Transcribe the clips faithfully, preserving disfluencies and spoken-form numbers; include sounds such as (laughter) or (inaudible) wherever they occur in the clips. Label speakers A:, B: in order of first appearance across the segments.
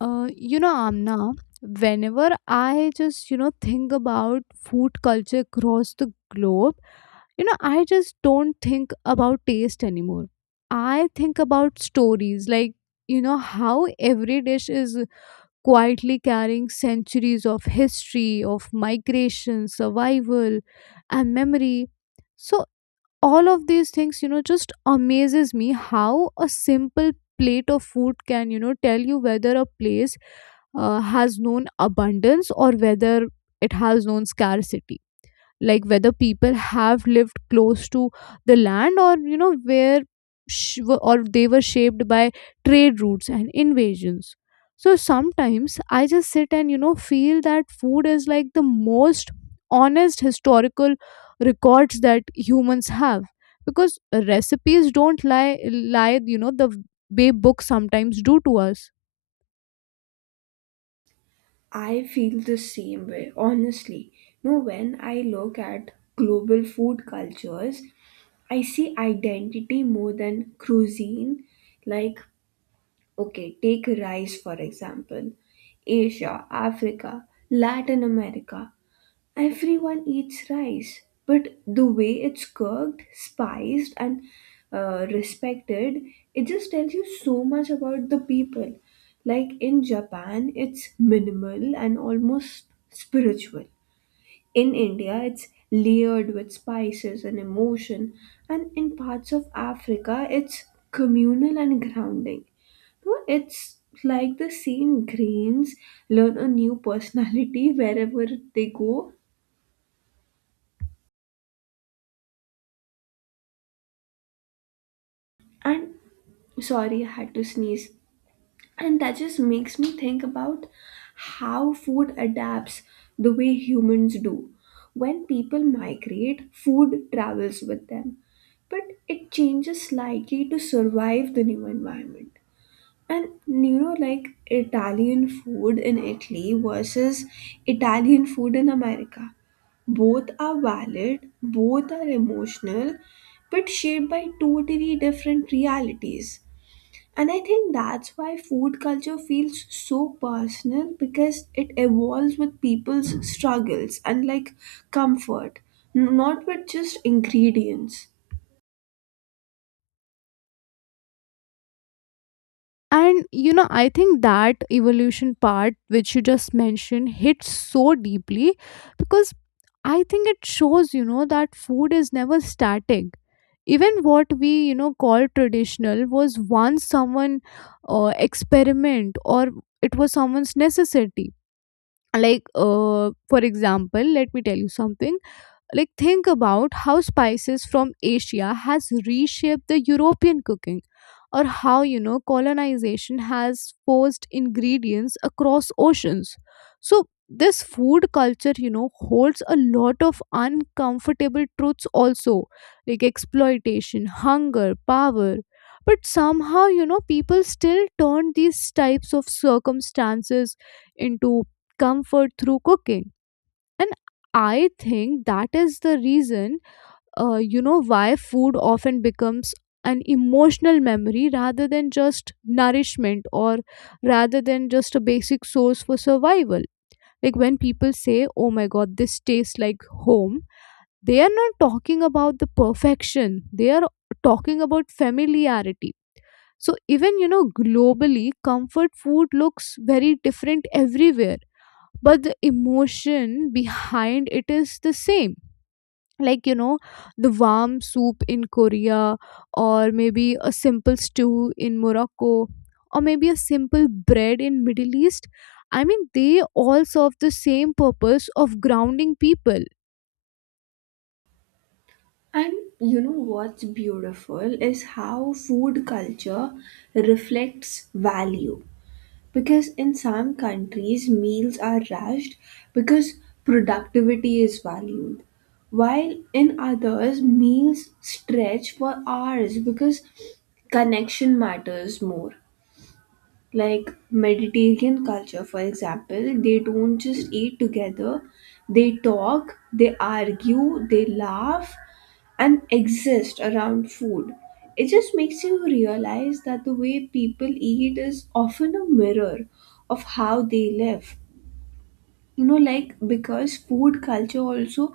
A: Uh, you know, Amna, whenever I just, you know, think about food culture across the globe. you know, I just don't think about taste anymore. I think about stories, like, you know, how every dish is quietly carrying centuries of history, of migration, survival, and memory. So all of these things, you know just amazes me how a simple plate of food can, you know tell you whether a place uh, has known abundance, or whether it has known scarcity, like whether people have lived close to the land, or, you know where sh- were- or they were shaped by trade routes and invasions. So sometimes I just sit and, you know feel that food is like the most honest historical records that humans have, because recipes don't lie lie you know the way books sometimes do to us.
B: I feel the same way, honestly. No, when I look at global food cultures, I see identity more than cuisine. Like, okay, take rice for example. Asia, Africa, Latin America. Everyone eats rice, but the way it's cooked, spiced, and uh, respected, it just tells you so much about the people. Like in Japan, it's minimal and almost spiritual. In India, it's layered with spices and emotion, and in parts of Africa, it's communal and grounding. No, it's like the same grains learn a new personality (laughs) wherever they go and sorry I had to sneeze, and that just makes me think about how food adapts the way humans do. When people migrate, food travels with them, but it changes slightly to survive the new environment. And you know, like, Italian food in Italy versus Italian food in America, both are valid, both are emotional, but shaped by totally different realities. And I think that's why food culture feels so personal, because it evolves with people's struggles and, like, comfort, n- not with just ingredients.
A: And, you know, I think that evolution part, which you just mentioned, hits so deeply, because I think it shows, you know, that food is never static. Even what we, you know, call traditional was once someone uh, experiment, or it was someone's necessity. Like, uh, for example, let me tell you something, like think about how spices from Asia has reshaped the European cooking, or how, you know colonization has forced ingredients across oceans. So this food culture, you know holds a lot of uncomfortable truths also, like exploitation, hunger, power, but somehow, you know people still turn these types of circumstances into comfort through cooking. And I think that is the reason, uh, you know, why food often becomes an emotional memory, rather than just nourishment, or rather than just a basic source for survival. Like when people say, "Oh my god, this tastes like home," they are not talking about the perfection, they are talking about familiarity. So, even, you know, globally, comfort food looks very different everywhere, but the emotion behind it is the same, like, you know the warm soup in Korea, or maybe a simple stew in Morocco, or maybe a simple bread in Middle East. I mean, they all serve the same purpose of grounding people.
B: And you know what's beautiful is how food culture reflects value. Because in some countries, meals are rushed because productivity is valued, while in others, meals stretch for hours because connection matters more. Like Mediterranean culture, for example, they don't just eat together, they talk, they argue, they laugh, and exist around food. It just makes you realize that the way people eat is often a mirror of how they live. You know, like, because food culture also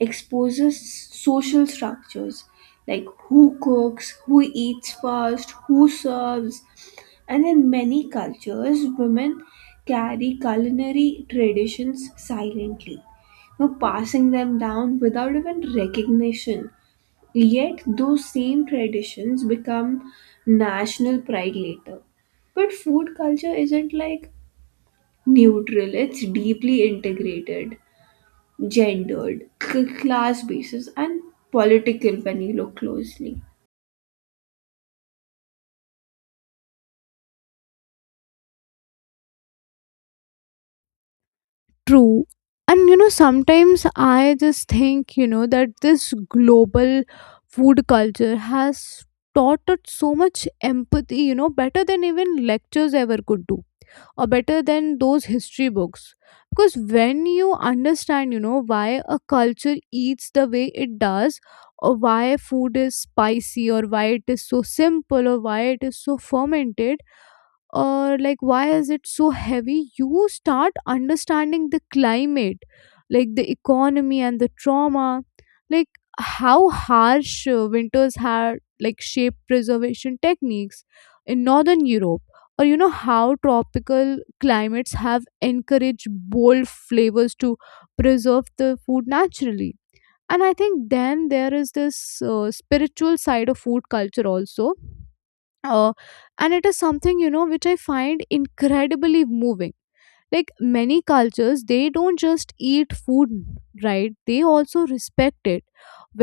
B: exposes social structures, like who cooks, who eats first, who serves. And in many cultures, women carry culinary traditions silently, you know, passing them down without even recognition. Yet those same traditions become national pride later. But food culture isn't, like, neutral, it's deeply integrated, gendered, c- class basis, and political when you look closely.
A: True. And, you know sometimes I just think, you know that this global food culture has taught us so much empathy, you know better than even lectures ever could do, or better than those history books. Because when you understand, you know why a culture eats the way it does, or why food is spicy, or why it is so simple, or why it is so fermented, or like why is it so heavy, you start understanding the climate, like the economy and the trauma, like how harsh uh, winters had like shaped preservation techniques in Northern Europe, or, you know how tropical climates have encouraged bold flavors to preserve the food naturally. And I think then there is this uh, spiritual side of food culture also, uh, and it is something, you know which I find incredibly moving. Like many cultures, they don't just eat food, right, they also respect it,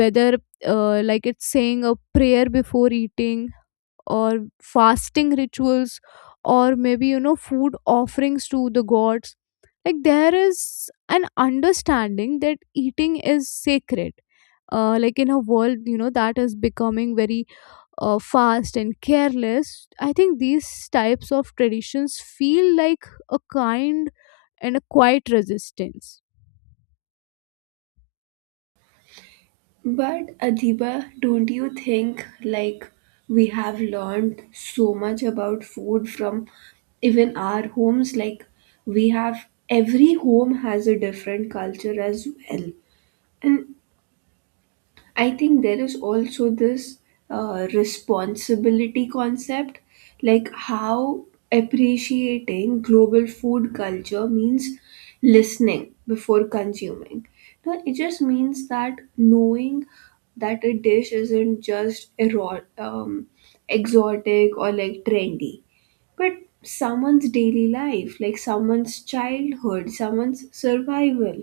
A: whether, uh, like it's saying a prayer before eating, or fasting rituals, or maybe, you know food offerings to the gods. Like there is an understanding that eating is sacred. Uh, like in a world, you know that is becoming very uh, fast and careless, I think these types of traditions feel like a kind and a quiet resistance.
B: But Adiba, don't you think, like, we have learned so much about food from even our homes? Like, we have, every home has a different culture as well. And I think there is also this uh, responsibility concept, like how appreciating global food culture means listening before consuming. No, it just means that knowing that a dish isn't just ero- um, exotic or, like, trendy, but someone's daily life, like someone's childhood, someone's survival.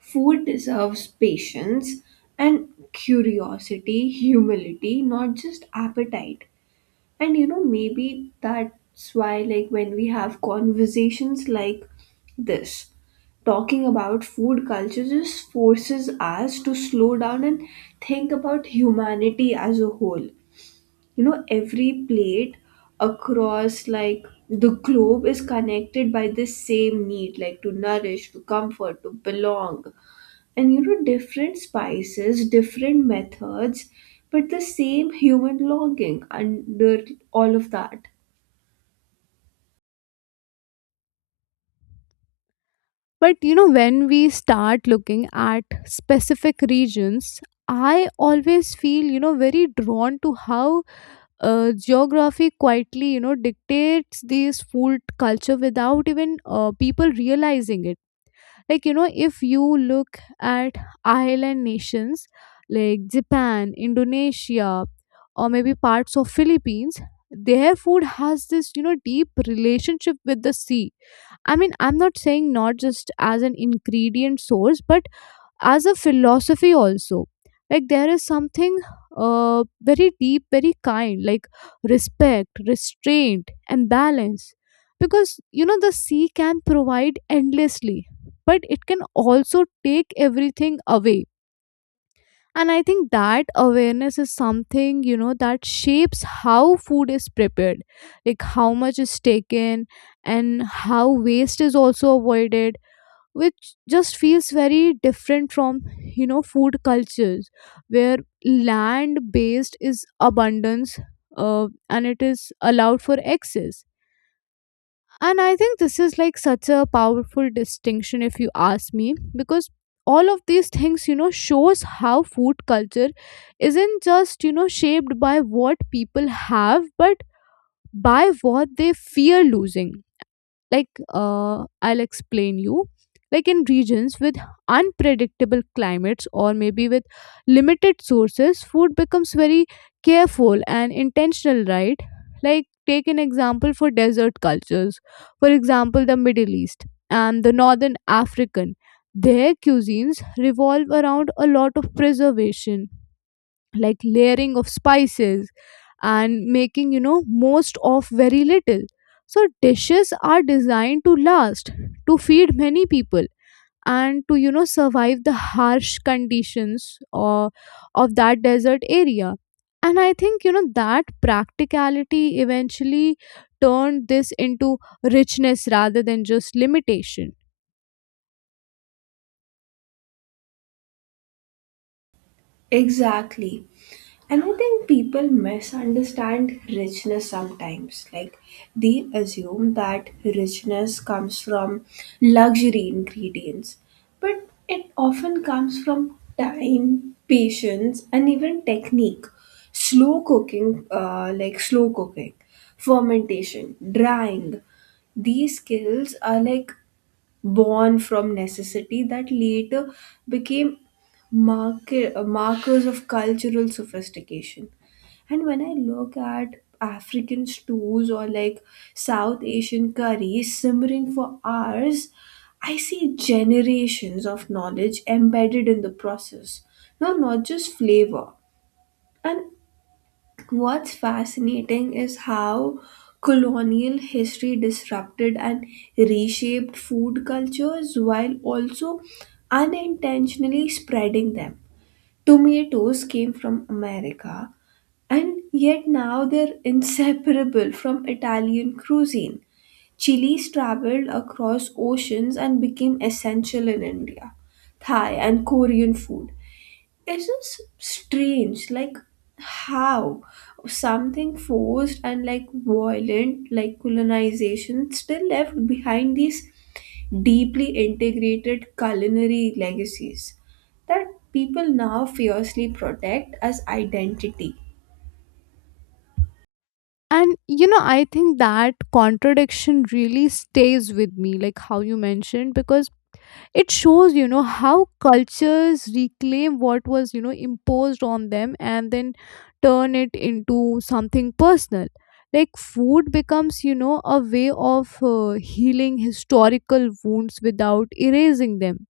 B: Food deserves patience and curiosity, humility, not just appetite. And you know, maybe that's why, like, when we have conversations like this, talking about food culture just forces us to slow down and think about humanity as a whole. You know, every plate across, like, the globe is connected by this same need, like, to nourish, to comfort, to belong. And you know, different spices, different methods, but the same human longing under all of that.
A: But, you know when we start looking at specific regions, I always feel, you know very drawn to how uh, geography quietly, you know dictates this food culture without even, uh, people realizing it. Like, you know if you look at island nations like Japan, Indonesia, or maybe parts of Philippines, their food has this, you know deep relationship with the sea. I mean, I'm not saying not just as an ingredient source, but as a philosophy also. Like there is something, uh, very deep, very kind, like respect, restraint, and balance, because, you know the sea can provide endlessly, but it can also take everything away. And I think that awareness is something, you know that shapes how food is prepared, like how much is taken, and how waste is also avoided, which just feels very different from, you know food cultures where land based is abundance, uh, and it is allowed for excess. And I think this is like such a powerful distinction, if you ask me, because all of these things, you know shows how food culture isn't just, you know shaped by what people have, but by what they fear losing. Like, uh, I'll explain you, like in regions with unpredictable climates, or maybe with limited sources, food becomes very careful and intentional, right. Like take an example for desert cultures, for example, the Middle East and the Northern African. Their cuisines revolve around a lot of preservation, like layering of spices, and making, you know most of very little. So dishes are designed to last, to feed many people, and to, you know survive the harsh conditions or of that desert area. And I think, you know that practicality eventually turned this into richness rather than just limitation.
B: Exactly. And I think people misunderstand richness sometimes. Like, they assume that richness comes from luxury ingredients, but it often comes from time, patience, and even technique. Slow cooking, uh, like slow cooking, fermentation, drying, these skills are, like, born from necessity that later became market, markers of cultural sophistication. And when I look at African stews or, like, South Asian curries simmering for hours, I see generations of knowledge embedded in the process, now, not just flavor. And what's fascinating is how colonial history disrupted and reshaped food cultures while also unintentionally spreading them. Tomatoes came from America, and yet now they're (laughs) inseparable from Italian cuisine. Chilies traveled across oceans and became essential in India, Thai, and Korean food. It's just strange, like, how something forced and, like, violent, like colonization, still left behind these deeply integrated culinary legacies that people now fiercely protect as identity.
A: And, you know I think that contradiction really stays with me, like how you mentioned, because it shows, you know how cultures reclaim what was, you know imposed on them and then turn it into something personal. Like food becomes, you know a way of uh, healing historical wounds without erasing them.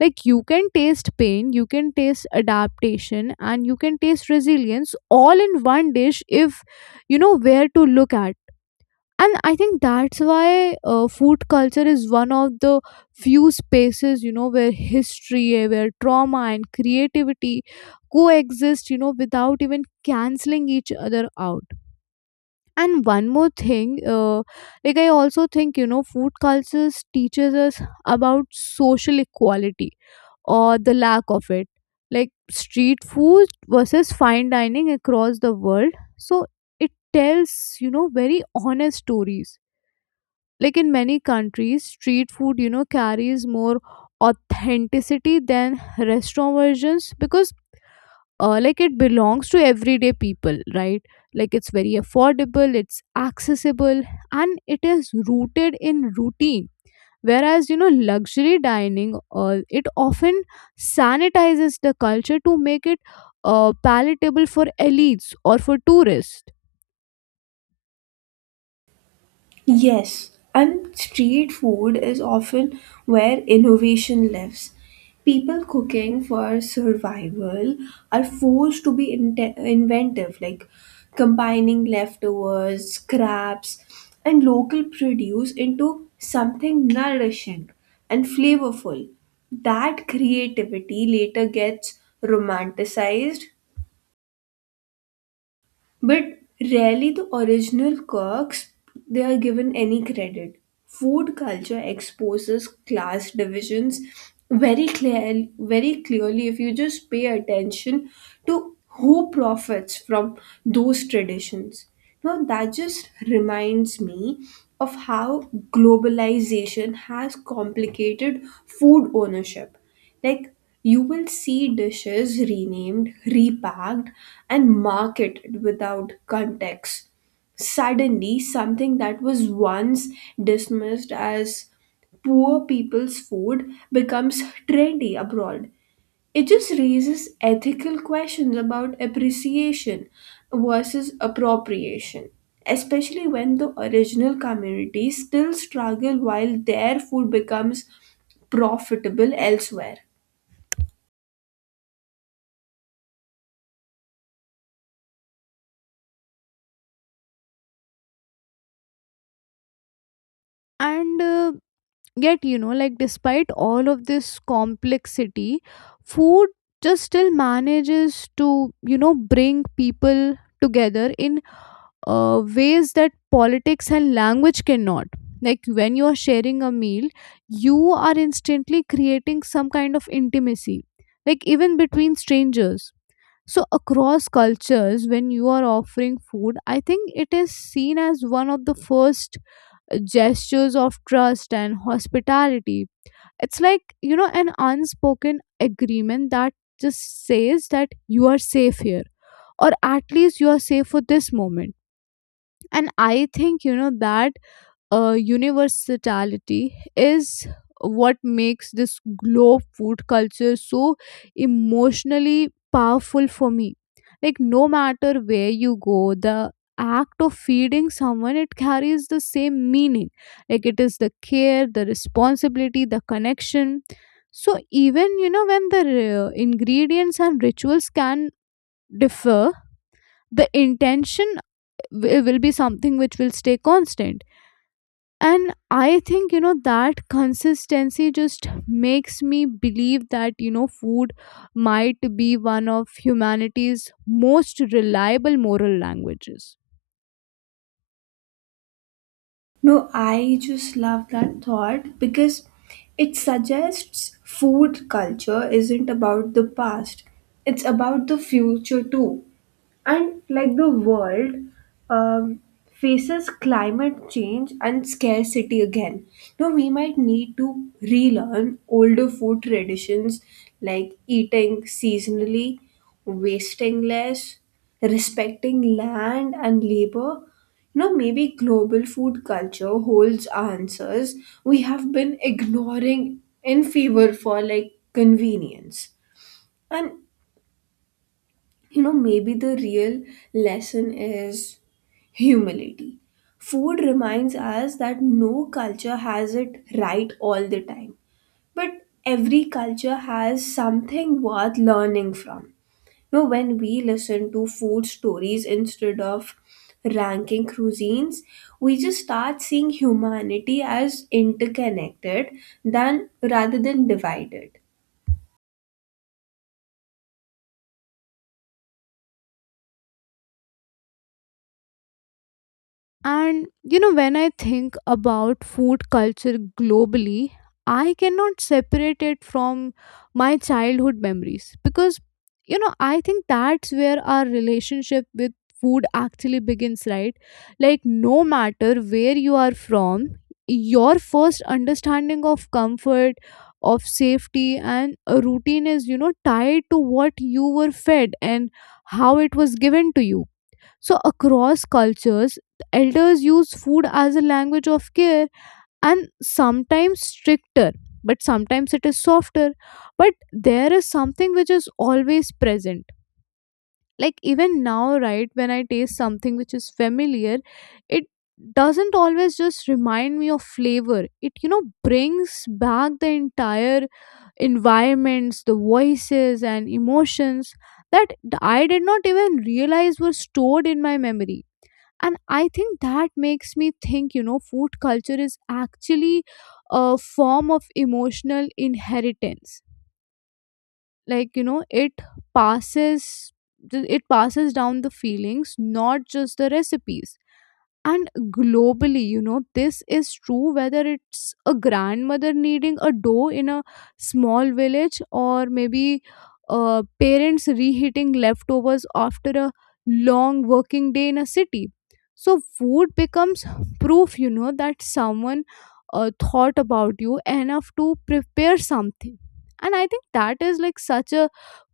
A: Like you can taste pain, you can taste adaptation, and you can taste resilience all in one dish, if you know where to look at. And I think that's why, uh, food culture is one of the few spaces, you know where history, eh, where trauma and creativity coexist, you know without even canceling each other out. And one more thing, uh, like I also think, you know food cultures teaches us about social equality, or the lack of it. Like street food versus fine dining across the world. So it tells, you know very honest stories, like in many countries, street food, you know carries more authenticity than restaurant versions, because, uh, like it belongs to everyday people, right. Like it's very affordable, it's accessible, and it is rooted in routine, whereas, you know luxury dining, uh, it often sanitizes the culture to make it uh, palatable for elites or for tourists.
B: Yes, and street food is often where innovation lives. People cooking for survival are forced to be inte- inventive, like combining leftovers, scraps, and local produce into something nourishing and flavorful. That creativity later gets romanticized, but rarely the original cooks, they are given any credit. Food culture exposes class divisions very clear, very clearly if you just pay attention to who profits from those traditions. Now that just reminds me of how globalization has complicated food ownership. Like, you will see dishes renamed, repacked, and marketed without context. Suddenly, something that was once dismissed as poor people's food becomes trendy abroad. It just raises ethical questions about appreciation versus appropriation, especially when the original communities still struggle while their food becomes profitable elsewhere.
A: And, uh, yet, you know like despite all of this complexity, food just still manages to, you know bring people together in uh, ways that politics and language cannot, like when you are sharing a meal, you are instantly creating some kind of intimacy, like even between strangers. So across cultures, when you are offering food, I think it is seen as one of the first gestures of trust and hospitality. It's like, you know, an unspoken agreement that just says that you are safe here, or at least you are safe for this moment. And I think, you know, that uh, universality is what makes this globe food culture so emotionally powerful for me, like no matter where you go, the act of feeding someone, it carries the same meaning, like it is the care, the responsibility, the connection. So even, you know when the uh, ingredients and rituals can differ, the intention wi- will be something which will stay constant. And I think, you know that consistency just makes me believe that, you know food might be one of humanity's most reliable moral languages.
B: No, I just love that thought because it suggests food culture isn't about the past, it's about the future too. And like the world um, faces climate change and scarcity again. Now, we might need to relearn older food traditions like eating seasonally, wasting less, respecting land and labor. No, maybe global food culture holds answers we have been ignoring in favor for, like, convenience. And you know, maybe the real lesson is humility. Food reminds us that no culture has it right all the time, but every culture has something worth learning from. You know, when we listen to food stories instead of ranking cuisines, we just start seeing humanity as interconnected than rather than divided.
A: And, you know, when I think about food culture globally, I cannot separate it from my childhood memories, because, you know, I think that's where our relationship with food actually begins, right? Like, no matter where you are from, your first understanding of comfort, of safety, and a routine is, you know tied to what you were fed and how it was given to you. So, across cultures, elders use food as a language of care, and sometimes stricter, but sometimes it is softer. But there is something which is always present. Like, even now, right, when I taste something which is familiar, it doesn't always just remind me of flavor. It, you know, brings back the entire environments, the voices, and emotions that I did not even realize were stored in my memory. And I think that makes me think, you know food culture is actually a form of emotional inheritance, like, you know it passes it passes down the feelings, not just the recipes. And globally, you know, this is true, whether it's a grandmother kneading a dough in a small village, or maybe, uh, parents reheating leftovers after a long working day in a city. So, food becomes proof, you know, that someone uh, thought about you enough to prepare something. And I think that is like such a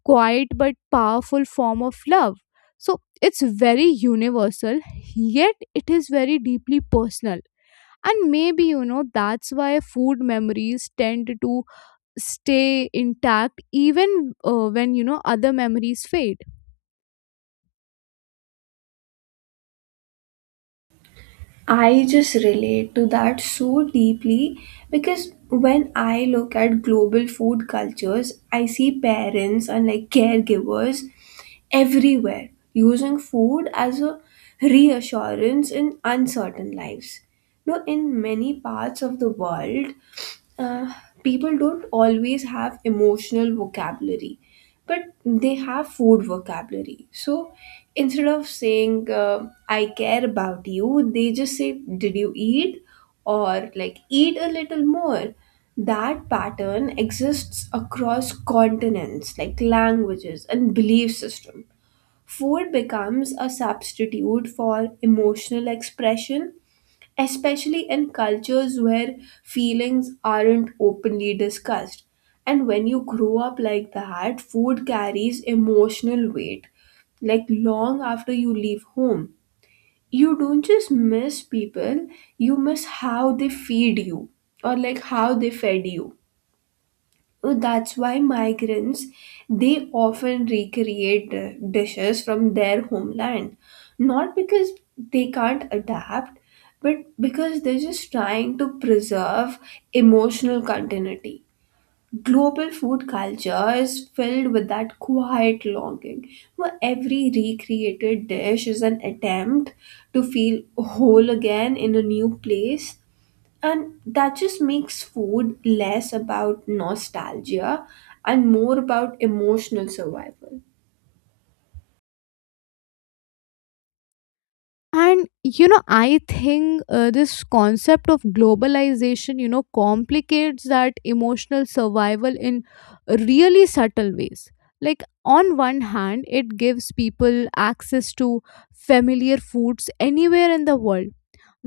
A: quiet but powerful form of love. So, it's very universal, yet it is very deeply personal. And maybe, you know, that's why food memories tend to stay intact even uh, when, you know, other memories fade.
B: I just relate to that so deeply because when I look at global food cultures, I see parents and, like, caregivers everywhere using food as a reassurance in uncertain lives. Now, in many parts of the world, uh, people don't always have emotional vocabulary, but they have food vocabulary. So instead of saying uh, "I care about you," they just say "Did you eat?" or, like, "Eat a little more." That pattern exists across continents, like languages and belief system. Food becomes a substitute for emotional expression, especially in cultures where feelings aren't openly discussed. And when you grow up like that, food carries emotional weight. Like, long after you leave home, you don't just miss people, you miss how they feed you, or, like, how they fed you. Oh, that's why migrants, they often recreate uh, dishes from their homeland, not because they can't adapt, but because they're just trying to preserve emotional continuity. Global food culture is filled with that quiet longing, where every recreated dish is an attempt to feel whole again in a new place, and that just makes food less about nostalgia and more about emotional survival.
A: And you know, I think uh, this concept of globalization, you know, complicates that emotional survival in really subtle ways. Like, on one hand, it gives people access to familiar foods anywhere in the world,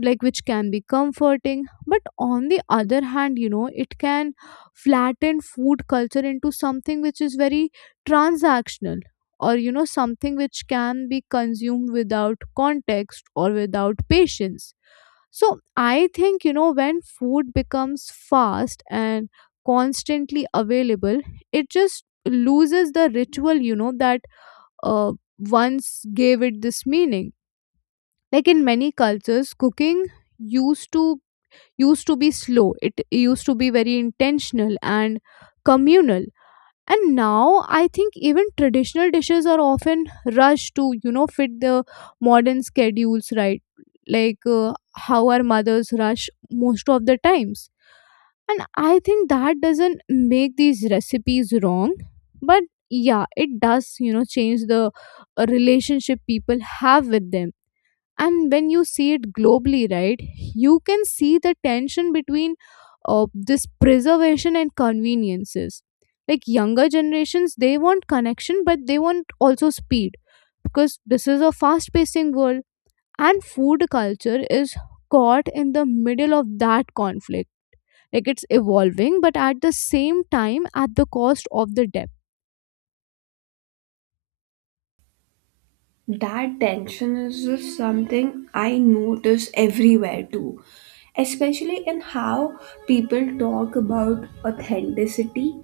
A: like which can be comforting, but on the other hand, you know it can flatten food culture into something which is very transactional, or you know something which can be consumed without context or without patience. So I think, you know when food becomes fast and constantly available, it just loses the ritual, you know that uh, once gave it this meaning. Like in many cultures, cooking used to used to be slow, it used to be very intentional and communal. And now I think even traditional dishes are often rushed to, you know fit the modern schedules, right? Like, uh, how our mothers rush most of the times. And I think that doesn't make these recipes wrong, but yeah, it does, you know change the uh, relationship people have with them. And when you see it globally, right, you can see the tension between, uh, this preservation and conveniences. Like younger generations, they want connection, but they want also speed, because this is a fast pacing world, and food culture is caught in the middle of that conflict. Like it's evolving, but at the same time at the cost of the depth.
B: That tension is just something I notice everywhere too, especially in how people talk about authenticity.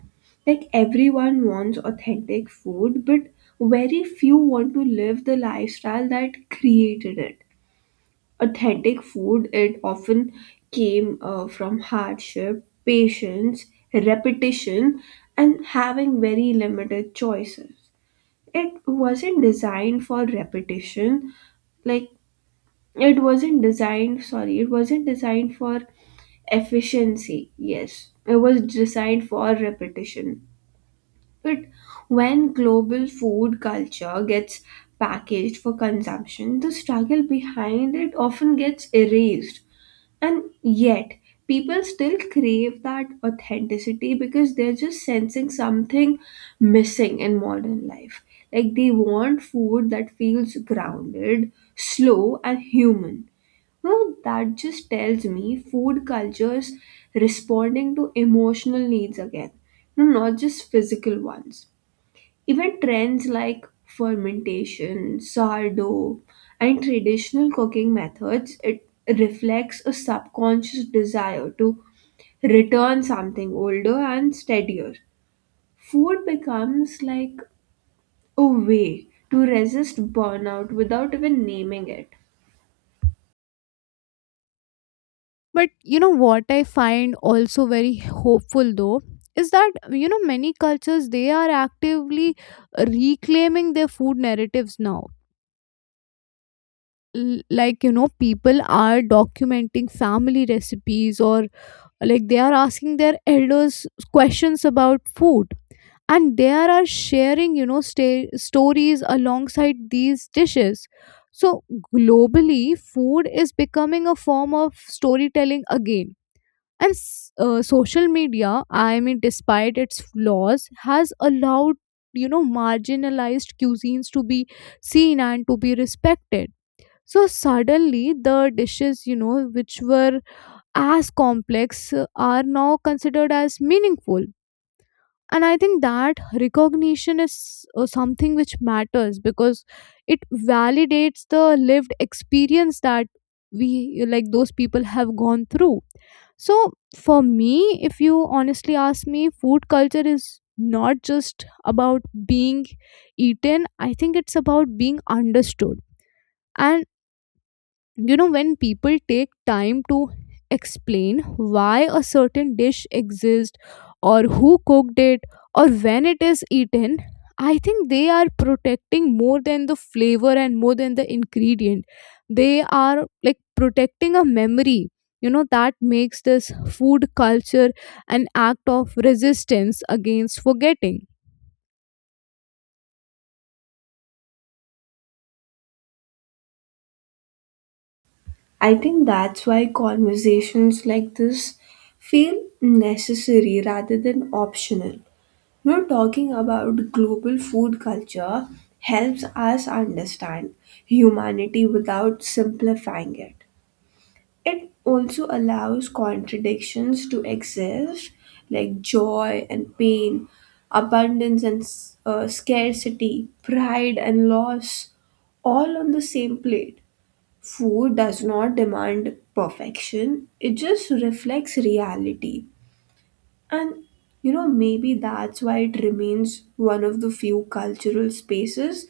B: Like, everyone wants authentic food, but very few want to live the lifestyle that created it. Authentic food, it often came uh, from hardship, patience, repetition, and having very limited choices. It wasn't designed for repetition, like, it wasn't designed, sorry, it wasn't designed for efficiency. Yes, it was designed for repetition. But when global food culture gets packaged for consumption, the struggle behind it often gets erased, and yet, people still crave that authenticity because they're just sensing something missing in modern life. Like, they want food that feels grounded, slow, and human. No, that just tells me food cultures responding to emotional needs again, no, not just physical ones. Even trends like fermentation, sourdough, and traditional cooking methods, it reflects a subconscious desire to return something older and steadier. Food becomes like a way to resist burnout without even naming it.
A: But you know what, I find also very hopeful though, is that, you know many cultures, they are actively reclaiming their food narratives now. L- Like, you know, people are documenting family recipes, or like they are asking their elders questions about food, and they are sharing, you know sta- stories alongside these dishes. So globally, food is becoming a form of storytelling again. And s- uh, social media, I mean, despite its flaws, has allowed, you know, marginalized cuisines to be seen and to be respected. So suddenly, the dishes, you know, which were as complex uh, are now considered as meaningful. And I think that recognition is uh, something which matters, because it validates the lived experience that we, like, those people have gone through. So, for me, if you honestly ask me, food culture is not just about being eaten, I think it's about being understood. And you know when people take time to explain why a certain dish exists, or who cooked it, or when it is eaten, I think they are protecting more than the flavor and more than the ingredient. They are like protecting a memory, you know that makes this food culture an act of resistance against forgetting.
B: I think that's why conversations like this feel necessary rather than optional. Now, talking about global food culture helps us understand humanity without simplifying it. It also allows contradictions to exist, like joy and pain, abundance and s- uh, scarcity, pride and loss, all on the same plate. Food does not demand perfection, it just reflects reality. And you know, maybe that's why it remains one of the few cultural spaces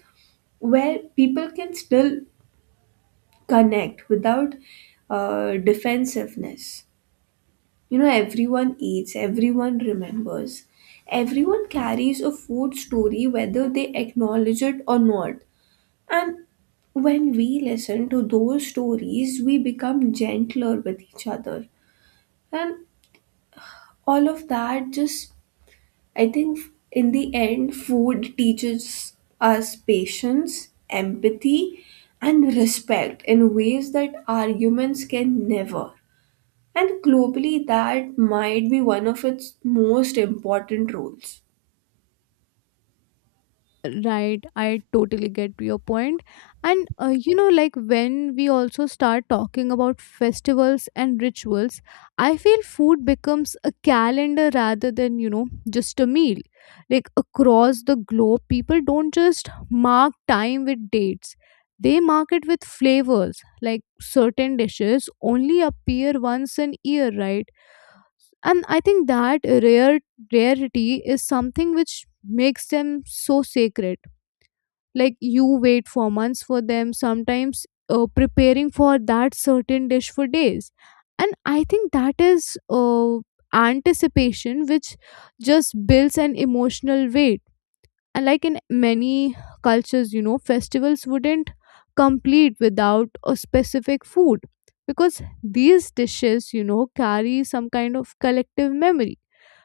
B: where people can still connect without uh, defensiveness. You know, everyone eats, everyone remembers, everyone carries a food story whether they acknowledge it or not. And when we listen to those stories, we become gentler with each other. And all of that just, I think, in the end, food teaches us patience, empathy, and respect in ways that arguments can never. And globally, that might be one of its most important roles.
A: Right, I totally get your point. And uh, you know, like when we also start talking about festivals and rituals, I feel food becomes a calendar rather than, you know, just a meal. Like across the globe, people don't just mark time with dates, they mark it with flavors. Like certain dishes only appear once an year, right? And I think that rare rarity is something which makes them so sacred. Like you wait for months for them, sometimes uh, preparing for that certain dish for days. And I think that is, uh, anticipation which just builds an emotional weight. And like in many cultures, you know festivals wouldn't complete without a specific food, because these dishes, you know carry some kind of collective memory.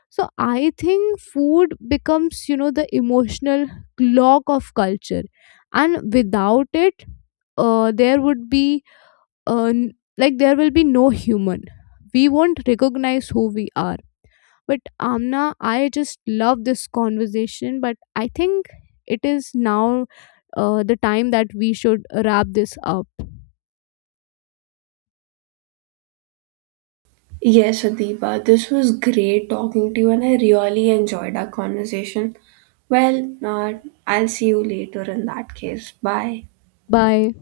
A: So I think food becomes, you know, the emotional clock of culture, and without it, uh, there would be uh, n- like there will be no human. We won't recognize who we are. But Amna, I just love this conversation. But I think it is now uh, the time that we should wrap this up.
B: Yes, Adiba, this was great talking to you, and I really enjoyed our conversation. Well, uh, I'll see you later in that case. Bye.
A: Bye.